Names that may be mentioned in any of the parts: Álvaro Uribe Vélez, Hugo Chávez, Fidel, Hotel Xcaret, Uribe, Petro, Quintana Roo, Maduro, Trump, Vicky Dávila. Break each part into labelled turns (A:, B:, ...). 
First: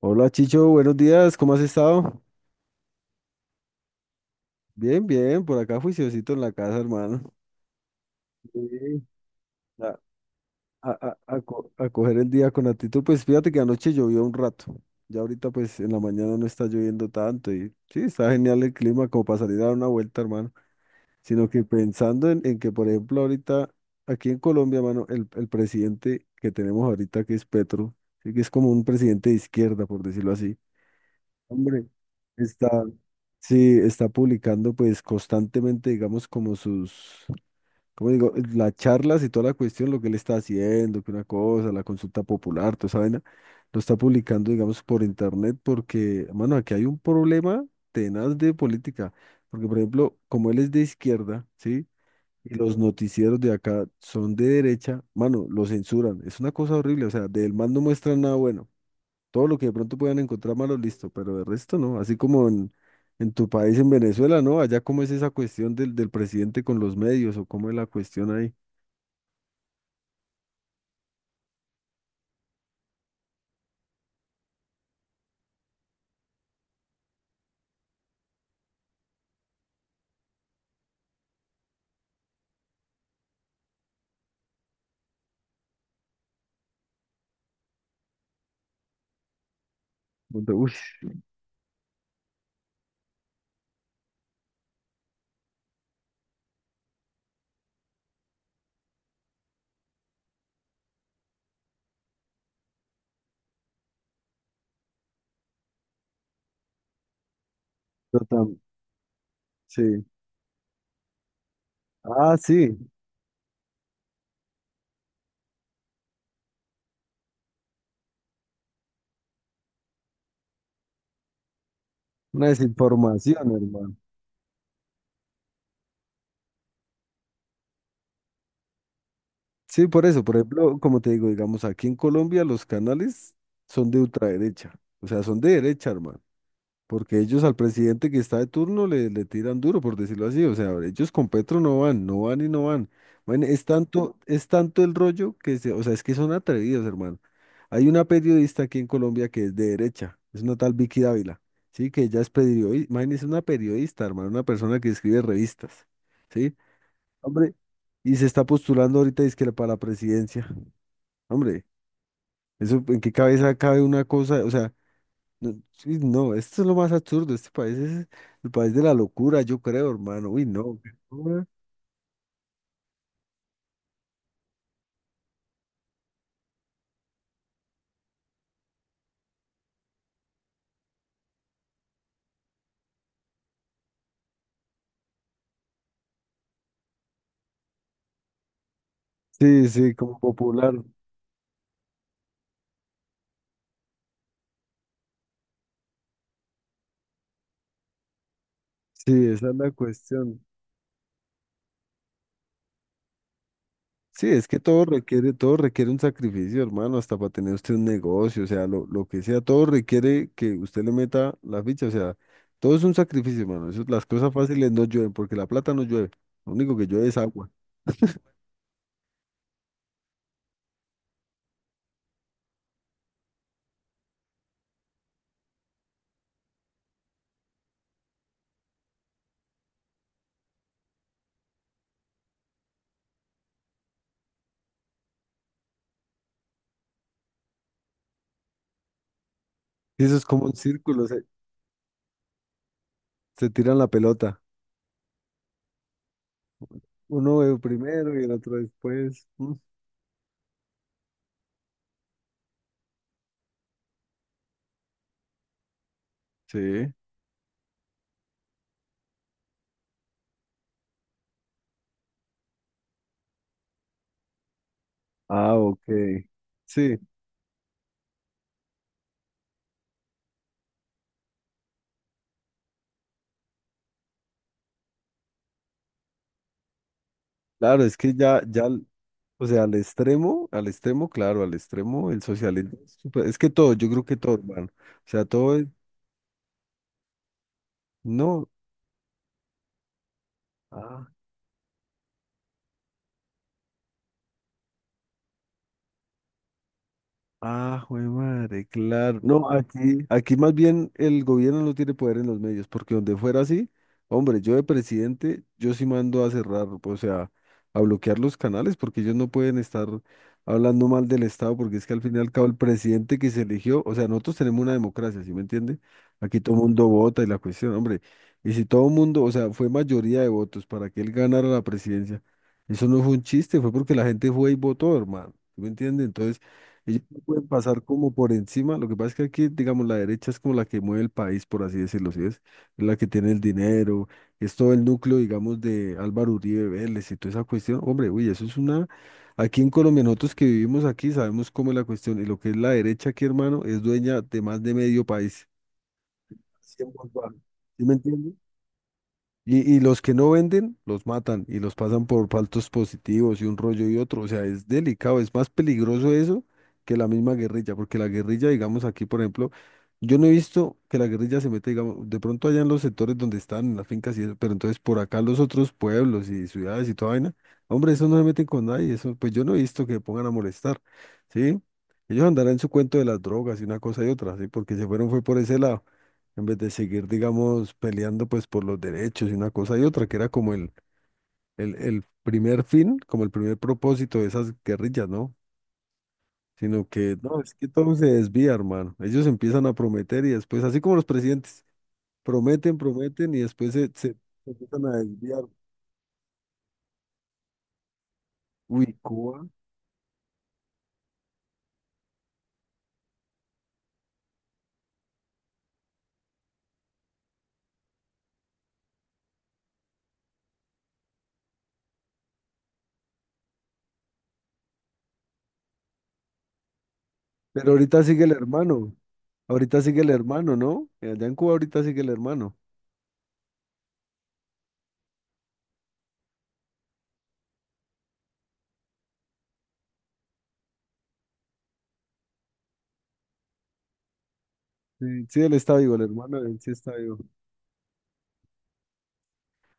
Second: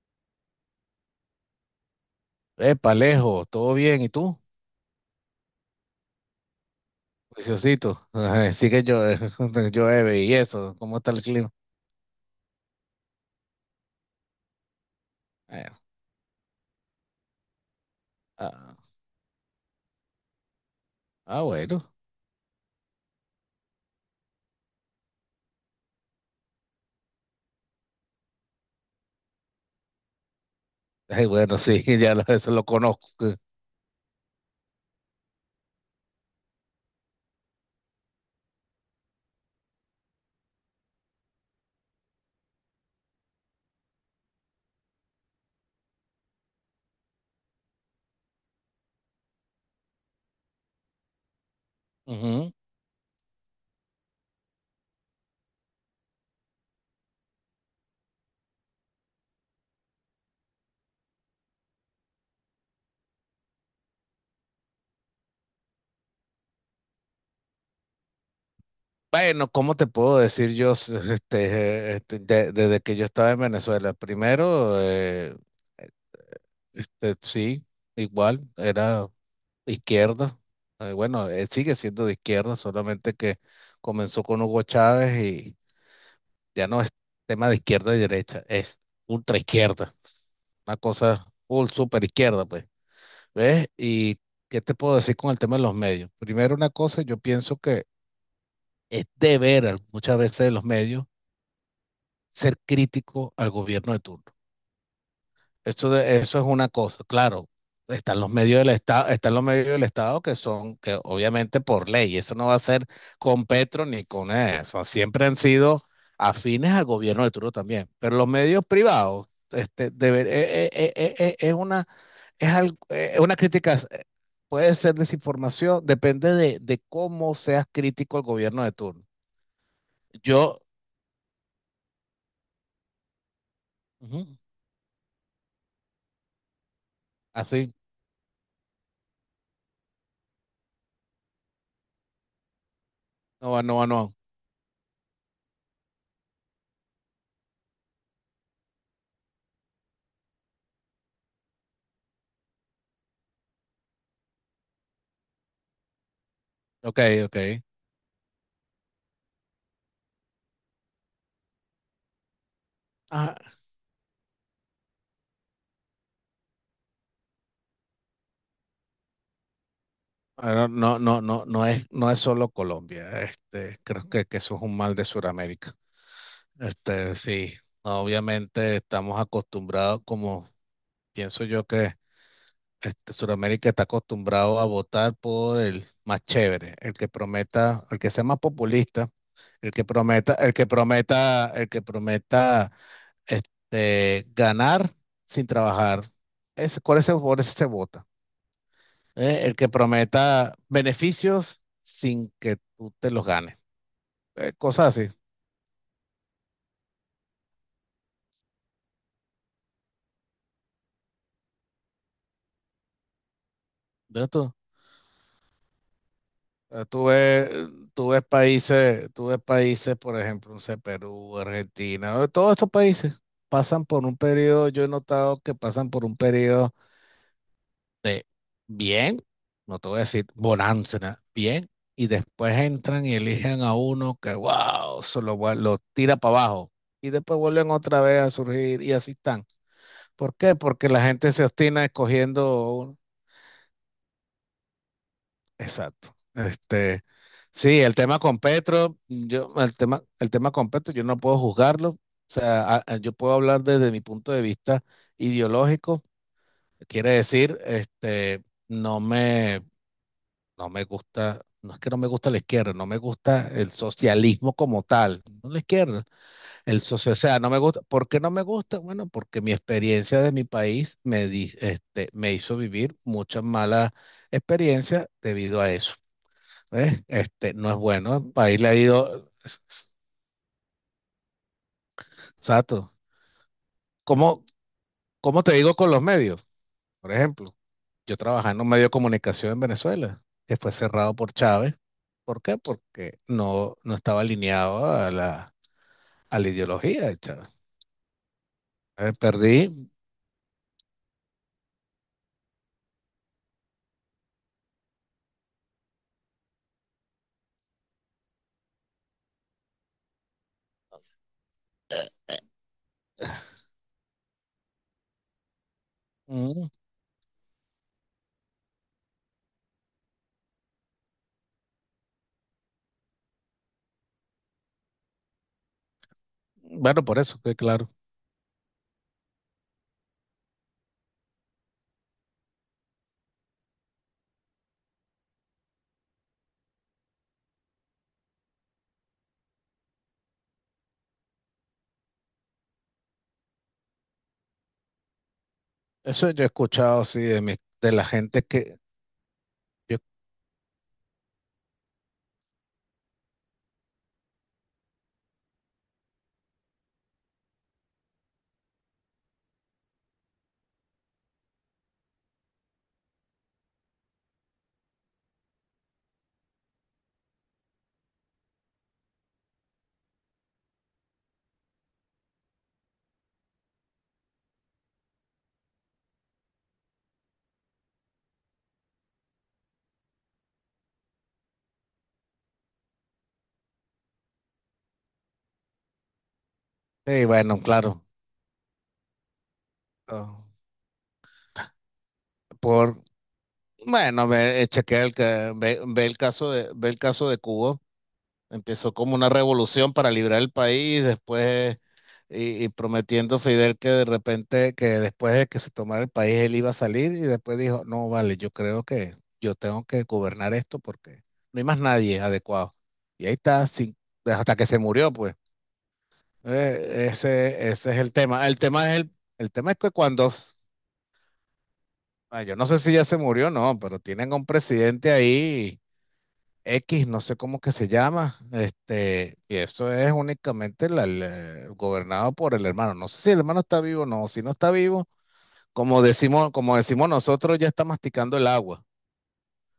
A: Hola Chicho, buenos días, ¿cómo has estado?
B: Epa, Alejo, ¿todo bien? ¿Y tú?
A: Bien, por acá juiciosito en la casa, hermano.
B: Preciosito. Ajá, sí que yo,
A: Sí. A,
B: llueve y eso.
A: a-
B: ¿Cómo está el
A: a- a
B: clima?
A: co- a coger el día con actitud, pues fíjate que anoche llovió un rato, ya ahorita
B: Eh,
A: pues en la mañana no está lloviendo tanto y sí, está genial el
B: ah,
A: clima como para salir a dar una vuelta, hermano, sino que
B: bueno.
A: pensando en que, por ejemplo, ahorita aquí en Colombia, hermano, el presidente que tenemos ahorita que es Petro, sí que es como un presidente de izquierda, por decirlo así.
B: Ay, bueno, sí,
A: Hombre,
B: ya eso lo
A: está,
B: conozco.
A: sí, está publicando pues constantemente, digamos, como sus, como digo, las charlas y toda la cuestión, lo que él está haciendo, que una cosa, la consulta popular, toda esa vaina, lo está publicando, digamos, por internet, porque, mano, aquí hay un problema tenaz de política, porque, por ejemplo, como él es de izquierda, ¿sí?
B: Ujú.
A: Y los noticieros de acá son de derecha, mano, lo censuran, es una cosa horrible, o sea, del man no muestran nada bueno. Todo lo que de pronto puedan encontrar malo, listo, pero de resto no. Así como en tu país, en Venezuela, ¿no? Allá, ¿cómo es esa cuestión del presidente con los medios o cómo es la cuestión ahí?
B: Bueno, ¿cómo te puedo decir yo desde que yo estaba en Venezuela? Primero, sí, igual, era izquierda. Bueno, sigue siendo de izquierda, solamente que comenzó con Hugo Chávez, ya no es tema de izquierda y derecha, es ultra izquierda,
A: Donde, uy,
B: una cosa full super izquierda, pues. ¿Ves? ¿Y qué te puedo decir con el tema de los medios? Primero, una cosa, yo pienso que es deber muchas veces de los medios ser crítico al gobierno de turno. Eso, eso es una cosa, claro.
A: yo
B: Están los
A: tam-
B: medios del Estado, están los medios del
A: sí.
B: Estado que son, que obviamente por ley, eso
A: Ah,
B: no va
A: sí,
B: a ser con Petro ni con eso. Siempre han sido afines al gobierno de turno también. Pero los medios privados, este, es una,
A: una
B: es
A: desinformación,
B: una crítica,
A: hermano.
B: puede ser desinformación, depende de cómo seas crítico al gobierno de turno.
A: Sí, por eso, por
B: Yo,
A: ejemplo, como te digo, digamos, aquí en Colombia los canales son de
B: ujú,
A: ultraderecha, o sea, son de derecha, hermano. Porque ellos al
B: así,
A: presidente que está de turno le tiran duro, por decirlo así. O sea, ellos con Petro no van, no van y no van. Bueno,
B: no va,
A: es
B: no va, no.
A: tanto, es tanto el rollo que se, o sea, es que son atrevidos, hermano. Hay una periodista aquí en Colombia que es de derecha, es una tal Vicky Dávila, ¿sí? Que ella es periodista, imagínese una periodista, hermano, una persona que escribe revistas, ¿sí?
B: Ok, ok.
A: Hombre, y se está postulando ahorita, es que para la presidencia. Hombre, eso, ¿en qué cabeza cabe una cosa? O sea, no, sí, no, esto es lo más absurdo. Este país es el país de la locura, yo creo, hermano. Uy,
B: Ah,
A: no, qué
B: no, no, no,
A: locura.
B: no es, no es solo Colombia. Este, creo que eso es un mal de Sudamérica. Este, sí, obviamente estamos acostumbrados, como pienso yo que Sudamérica está acostumbrado a votar por el más chévere, el que prometa, el que sea más populista,
A: Sí,
B: el que
A: sí, como
B: prometa, el que
A: popular.
B: prometa, el que prometa ganar sin trabajar. Ese, por ese, por ese se vota.
A: Sí,
B: ¿Eh?
A: esa es
B: El que
A: la cuestión.
B: prometa beneficios sin que tú te los ganes.
A: Sí, es que todo
B: Cosas así.
A: requiere, todo requiere un sacrificio, hermano, hasta para tener usted un negocio, o sea, lo que sea, todo requiere que usted le meta la ficha, o sea, todo es un sacrificio, hermano. Eso, las
B: ¿Ves
A: cosas
B: tú?
A: fáciles no llueven, porque la plata no llueve. Lo único
B: Eh,
A: que
B: Tú
A: llueve es
B: ves,
A: agua.
B: tú ves países, por ejemplo, no sé, Perú, Argentina, todos estos países pasan por un periodo, yo he notado que pasan por un periodo de bien, no te voy a decir bonanza, ¿no? Bien, y después entran y eligen a uno que, wow, lo tira para abajo, y después vuelven otra vez a surgir y así están.
A: Y eso es
B: ¿Por
A: como
B: qué?
A: un
B: Porque la
A: círculo,
B: gente se obstina escogiendo un—
A: se tiran la pelota.
B: Exacto. Este,
A: Uno
B: sí,
A: primero y el otro después. Mm.
B: El tema con Petro, yo no puedo juzgarlo. O sea, yo puedo hablar desde mi punto de vista ideológico.
A: Sí.
B: Quiere decir, este, no me, no me gusta, no es que no me gusta la izquierda, no me gusta el socialismo como tal. No
A: Ah,
B: la
A: ok.
B: izquierda. El
A: Sí,
B: socio, o sea, no me gusta. ¿Por qué no me gusta? Bueno, porque mi experiencia de mi país me hizo vivir muchas malas experiencias debido a eso. ¿Ves? Este, no es
A: claro, es que
B: bueno. El país le ha ido.
A: o sea, al extremo, claro, al extremo, el socialismo, es
B: Exacto.
A: súper... es que todo, yo creo que todo,
B: ¿Cómo,
A: hermano. O sea,
B: cómo te
A: todo es,
B: digo con los medios? Por ejemplo, yo
A: no.
B: trabajaba en un medio de comunicación en Venezuela, que fue cerrado por Chávez. ¿Por qué? Porque no, no estaba alineado a a la ideología de Chávez.
A: Ah, jue madre, claro. No,
B: Perdí.
A: aquí, aquí más bien el gobierno no tiene poder en los medios, porque donde fuera así, hombre, yo de presidente, yo sí mando a cerrar, o sea, a bloquear los canales, porque ellos no pueden estar hablando mal del Estado, porque es que al fin y al cabo el presidente que se eligió, o sea, nosotros tenemos una democracia, ¿sí me entiende? Aquí todo el
B: Mm,
A: mundo vota y la cuestión, hombre, y si todo el mundo, o sea, fue mayoría de votos para que él ganara la presidencia, eso no fue un chiste, fue porque la gente fue y votó, hermano, ¿sí me entiende? Entonces... Ellos
B: bueno,
A: no
B: por eso,
A: pueden
B: que
A: pasar
B: claro.
A: como por encima. Lo que pasa es que aquí, digamos, la derecha es como la que mueve el país, por así decirlo, ¿sí ves? Es la que tiene el dinero, es todo el núcleo, digamos, de Álvaro Uribe Vélez y toda esa cuestión. Hombre, uy, eso es una... Aquí en Colombia, nosotros que vivimos aquí, sabemos cómo es la cuestión. Y lo que es la derecha aquí, hermano, es dueña de más de medio país.
B: Eso yo he
A: Así en
B: escuchado,
A: voz
B: sí,
A: baja. ¿Sí
B: de
A: me
B: la
A: entiendes?
B: gente que,
A: Y
B: yo,
A: los que no venden, los matan y los pasan por faltos positivos y un rollo y otro. O sea, es delicado, es más peligroso eso que la misma guerrilla, porque la guerrilla, digamos aquí, por ejemplo, yo no he visto que la guerrilla se meta digamos, de pronto allá en los sectores donde están, en las fincas y eso, pero entonces por acá los otros pueblos y ciudades y toda vaina, hombre, eso no se meten con nadie, eso, pues yo no he visto que pongan a molestar, ¿sí? Ellos andarán en su cuento de las drogas y una cosa y otra, ¿sí? Porque se fueron fue por ese lado en vez de seguir, digamos, peleando pues por los derechos y una cosa y otra, que era como el primer fin, como el primer propósito de esas guerrillas, ¿no? Sino que,
B: sí,
A: no, es
B: bueno,
A: que todo
B: claro,
A: se desvía, hermano. Ellos empiezan a prometer y
B: ah,
A: después, así como los presidentes, prometen,
B: por,
A: prometen y después se
B: bueno, ve,
A: empiezan a desviar.
B: ve, ve el caso de, ve el caso de Cuba, empezó
A: Uy,
B: como una
A: Cuba.
B: revolución para librar el país, después, y prometiendo Fidel que de repente, que después de que se tomara el país, él iba a salir, y después dijo, no, vale, yo creo que yo tengo que gobernar esto porque no hay más nadie adecuado. Y ahí está, hasta que se murió, pues.
A: Pero
B: Ese es
A: ahorita
B: el
A: sigue el
B: tema.
A: hermano,
B: El tema es
A: ahorita
B: que
A: sigue el hermano, ¿no? Allá en Cuba ahorita sigue el
B: ah,
A: hermano.
B: yo no sé si ya se murió o no, pero tienen a un presidente ahí, X, no sé cómo que se llama, este, y eso es únicamente gobernado por el hermano. No sé si el hermano está vivo o no, si no está vivo,
A: Sí, sí, él está vivo, el hermano, él sí
B: como
A: está
B: decimos
A: vivo.
B: nosotros, ya está masticando el agua.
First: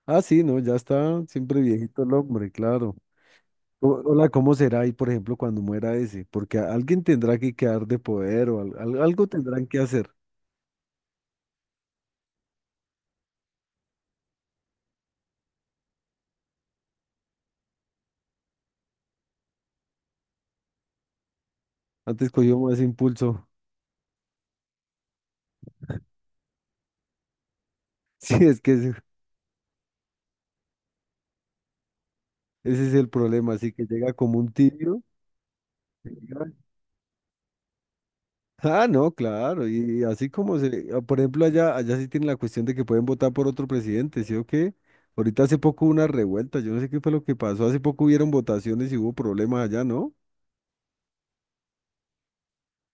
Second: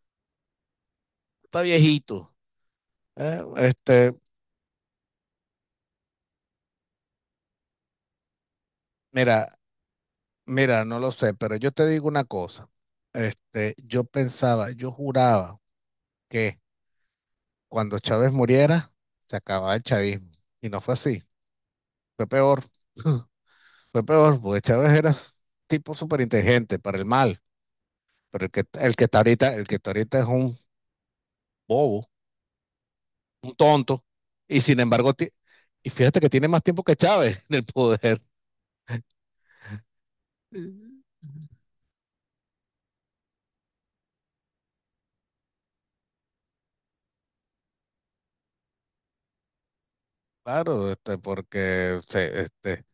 A: Ah, sí, no, ya está siempre
B: Está
A: viejito el
B: viejito.
A: hombre, claro.
B: eh, este,
A: Hola, ¿cómo será ahí, por ejemplo, cuando muera ese? Porque alguien tendrá que quedar de poder o algo
B: mira,
A: tendrán que hacer.
B: mira, no lo sé, pero yo te digo una cosa. Este, yo pensaba, yo juraba que cuando Chávez muriera, se acababa el chavismo. Y no fue así, fue
A: Antes cogió
B: peor.
A: más impulso.
B: Fue peor, porque Chávez era tipo súper inteligente para el mal,
A: Sí,
B: pero
A: es que ese,
B: el que está ahorita, el que está ahorita es un bobo,
A: ese es el problema.
B: un
A: Así que
B: tonto,
A: llega como un
B: y sin
A: tibio.
B: embargo, y fíjate que tiene
A: llega-
B: más tiempo que Chávez en el poder.
A: Ah, no, claro. Y así como se, ah, por ejemplo, allá, allá sí tiene la cuestión de que pueden votar por otro presidente, ¿sí o qué? Ahorita hace poco hubo una revuelta, yo no sé qué fue lo que pasó. Hace poco hubieron votaciones y hubo problemas allá, ¿no?
B: Claro, este, porque se- este,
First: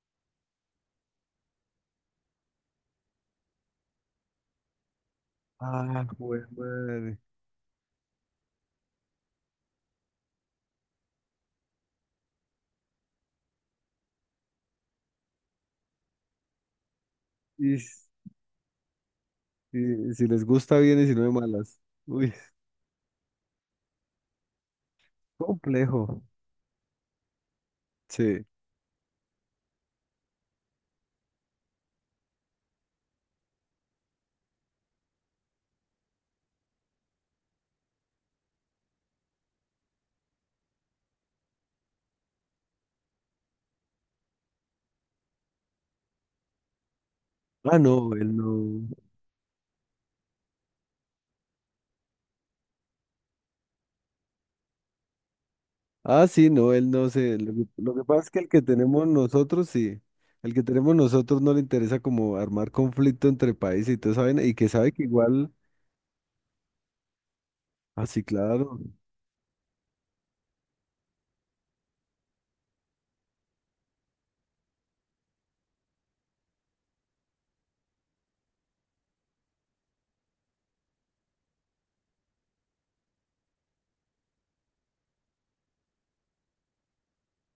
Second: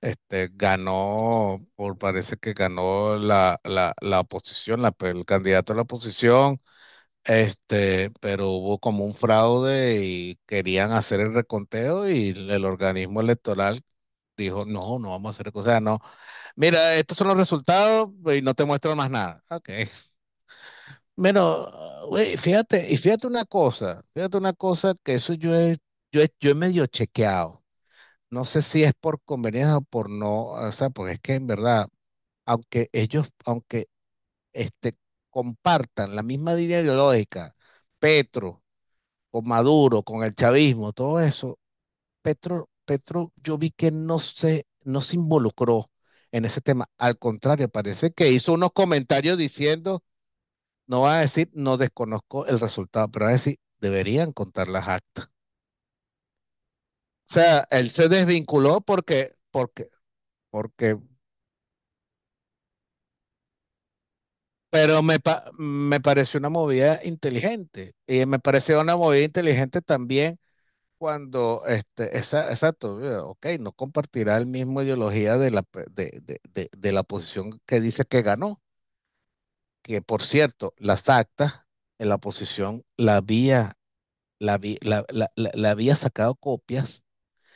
B: este, ganó, por parece que ganó la oposición, la, el candidato a la
A: Ah, jue
B: oposición.
A: madre.
B: Este, pero hubo como un fraude y querían hacer el reconteo y el organismo electoral dijo, no, no vamos a hacer, o no, mira, estos son los
A: Y, s-
B: resultados y no te muestro más nada. Okay.
A: y si les gusta bien y si no de
B: Pero,
A: malas. Uy.
B: güey, fíjate, y fíjate una cosa que eso
A: Complejo.
B: yo he medio chequeado. No
A: Sí.
B: sé si es por conveniencia o por no, o sea, porque es que en verdad, aunque este, compartan la misma línea ideológica, Petro, con Maduro, con el chavismo, todo eso, Petro, yo vi que no se involucró en ese tema. Al contrario,
A: Ah, no,
B: parece que
A: él
B: hizo unos
A: no.
B: comentarios diciendo, no va a decir, no desconozco el resultado, pero va a decir, deberían contar las actas.
A: Ah, sí, no, él no
B: O
A: se. Lo que,
B: sea, él
A: lo que
B: se
A: pasa es que el que
B: desvinculó
A: tenemos nosotros, sí. El que tenemos
B: porque,
A: nosotros no le interesa como armar conflicto entre países y todo, ¿saben? Y que sabe que igual.
B: me pareció una movida inteligente.
A: Ah, sí,
B: Y me
A: claro.
B: pareció una movida inteligente también cuando, exacto, ok, no compartirá el mismo ideología de la, pe- de la posición que dice que ganó, que por cierto, las actas en la oposición la había, la, vi- la- la- la había sacado copias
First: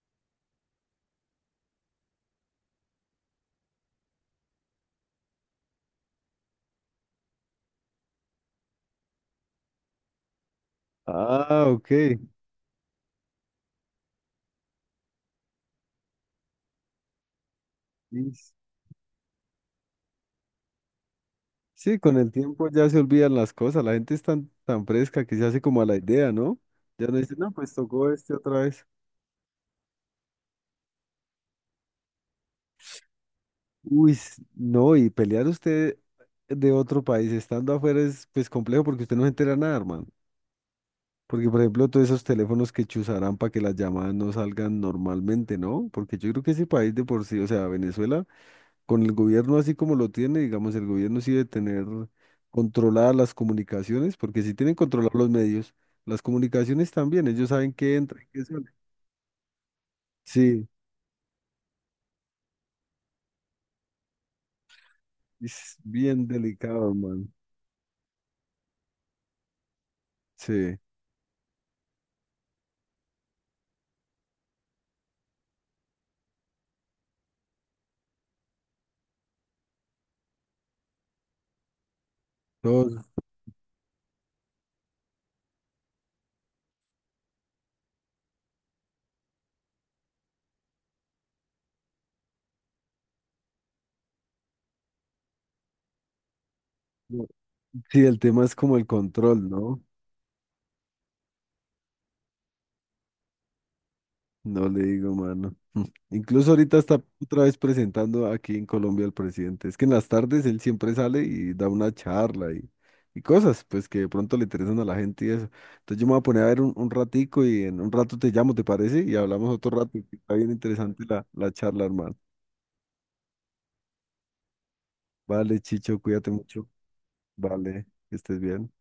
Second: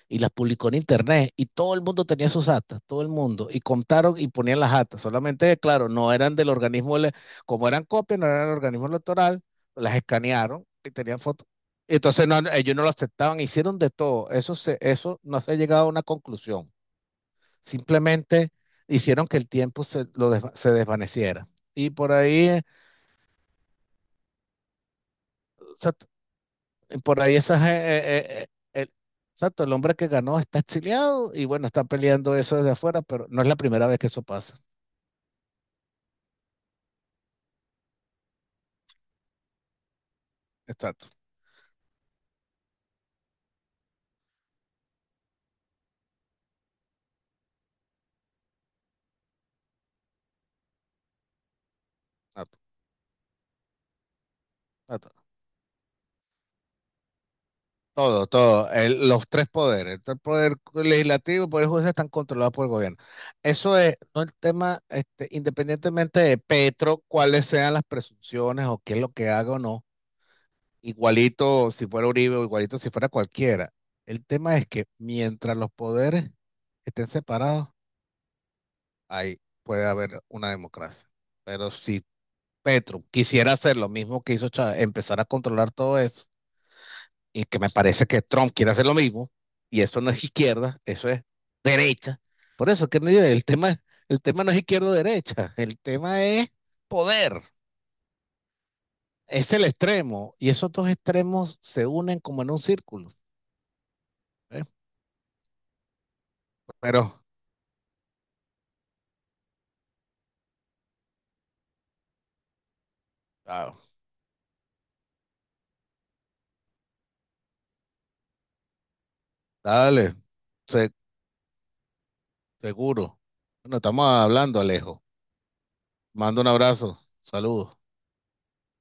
B: y las publicó en internet y todo el mundo tenía sus actas, todo el mundo, y contaron y ponían las actas, solamente, claro, no eran del organismo, como eran copias, no eran del organismo electoral, las escanearon y tenían fotos.
A: Ah, ok.
B: Entonces no, ellos no lo aceptaban, hicieron de todo, eso, se, eso no se ha llegado a una conclusión,
A: Sí,
B: simplemente
A: s-
B: hicieron que el tiempo se desvaneciera. Y
A: sí,
B: por
A: con el
B: ahí eh,
A: tiempo ya se olvidan las cosas. La gente es tan fresca que se hace como a
B: se,
A: la idea, ¿no? Ya no
B: Por
A: dice,
B: ahí
A: no,
B: esas,
A: pues tocó este otra vez.
B: exacto, el hombre que ganó está exiliado y bueno, está peleando eso desde afuera, pero no es la primera vez que eso pasa.
A: No, y pelear usted de otro país estando afuera es pues complejo porque usted no se entera nada, hermano.
B: Exacto,
A: Porque, por ejemplo, todos esos teléfonos que chuzarán para que las llamadas no salgan normalmente, ¿no? Porque yo creo que ese país de por sí, o sea, Venezuela, con el gobierno así como lo tiene, digamos, el gobierno sí debe tener
B: exacto,
A: controladas las comunicaciones, porque sí tienen controlados
B: exacto.
A: los medios, las comunicaciones también, ellos saben qué entra y
B: Todo,
A: qué sale.
B: todo. Los tres poderes, el poder
A: Sí,
B: legislativo y el poder judicial están controlados por el gobierno. Eso es, no el tema, este,
A: es
B: independientemente
A: bien
B: de
A: delicado,
B: Petro,
A: man.
B: cuáles sean las presunciones o qué es lo que haga o no.
A: Sí,
B: Igualito si fuera Uribe o igualito si fuera cualquiera. El tema es que mientras los poderes estén separados, ahí puede haber una democracia. Pero si
A: todos,
B: Petro quisiera hacer lo mismo que hizo Chávez, empezar a controlar todo eso, y que me parece que Trump quiere hacer lo mismo, y eso no es izquierda, eso es derecha. Por eso que no- el tema no es izquierda o derecha, el tema es poder,
A: sí, el tema es como el control,
B: es el
A: ¿no?
B: extremo, y esos dos extremos se unen como en un círculo. ¿Eh?
A: No le digo, mano. Mm. Incluso ahorita está
B: Pero
A: otra vez presentando aquí en Colombia al presidente. Es que en las tardes él siempre sale y da una charla y cosas,
B: claro.
A: pues que de pronto le interesan a la gente y eso. Entonces yo me voy a poner a ver un ratico y en un rato te llamo, ¿te parece? Y hablamos otro rato,
B: Dale,
A: que está bien
B: se-
A: interesante la, la charla, hermano.
B: seguro. Bueno, estamos hablando, Alejo.
A: Vale, Chicho, cuídate
B: Mando un
A: mucho.
B: abrazo. Saludos.
A: Vale, que estés bien.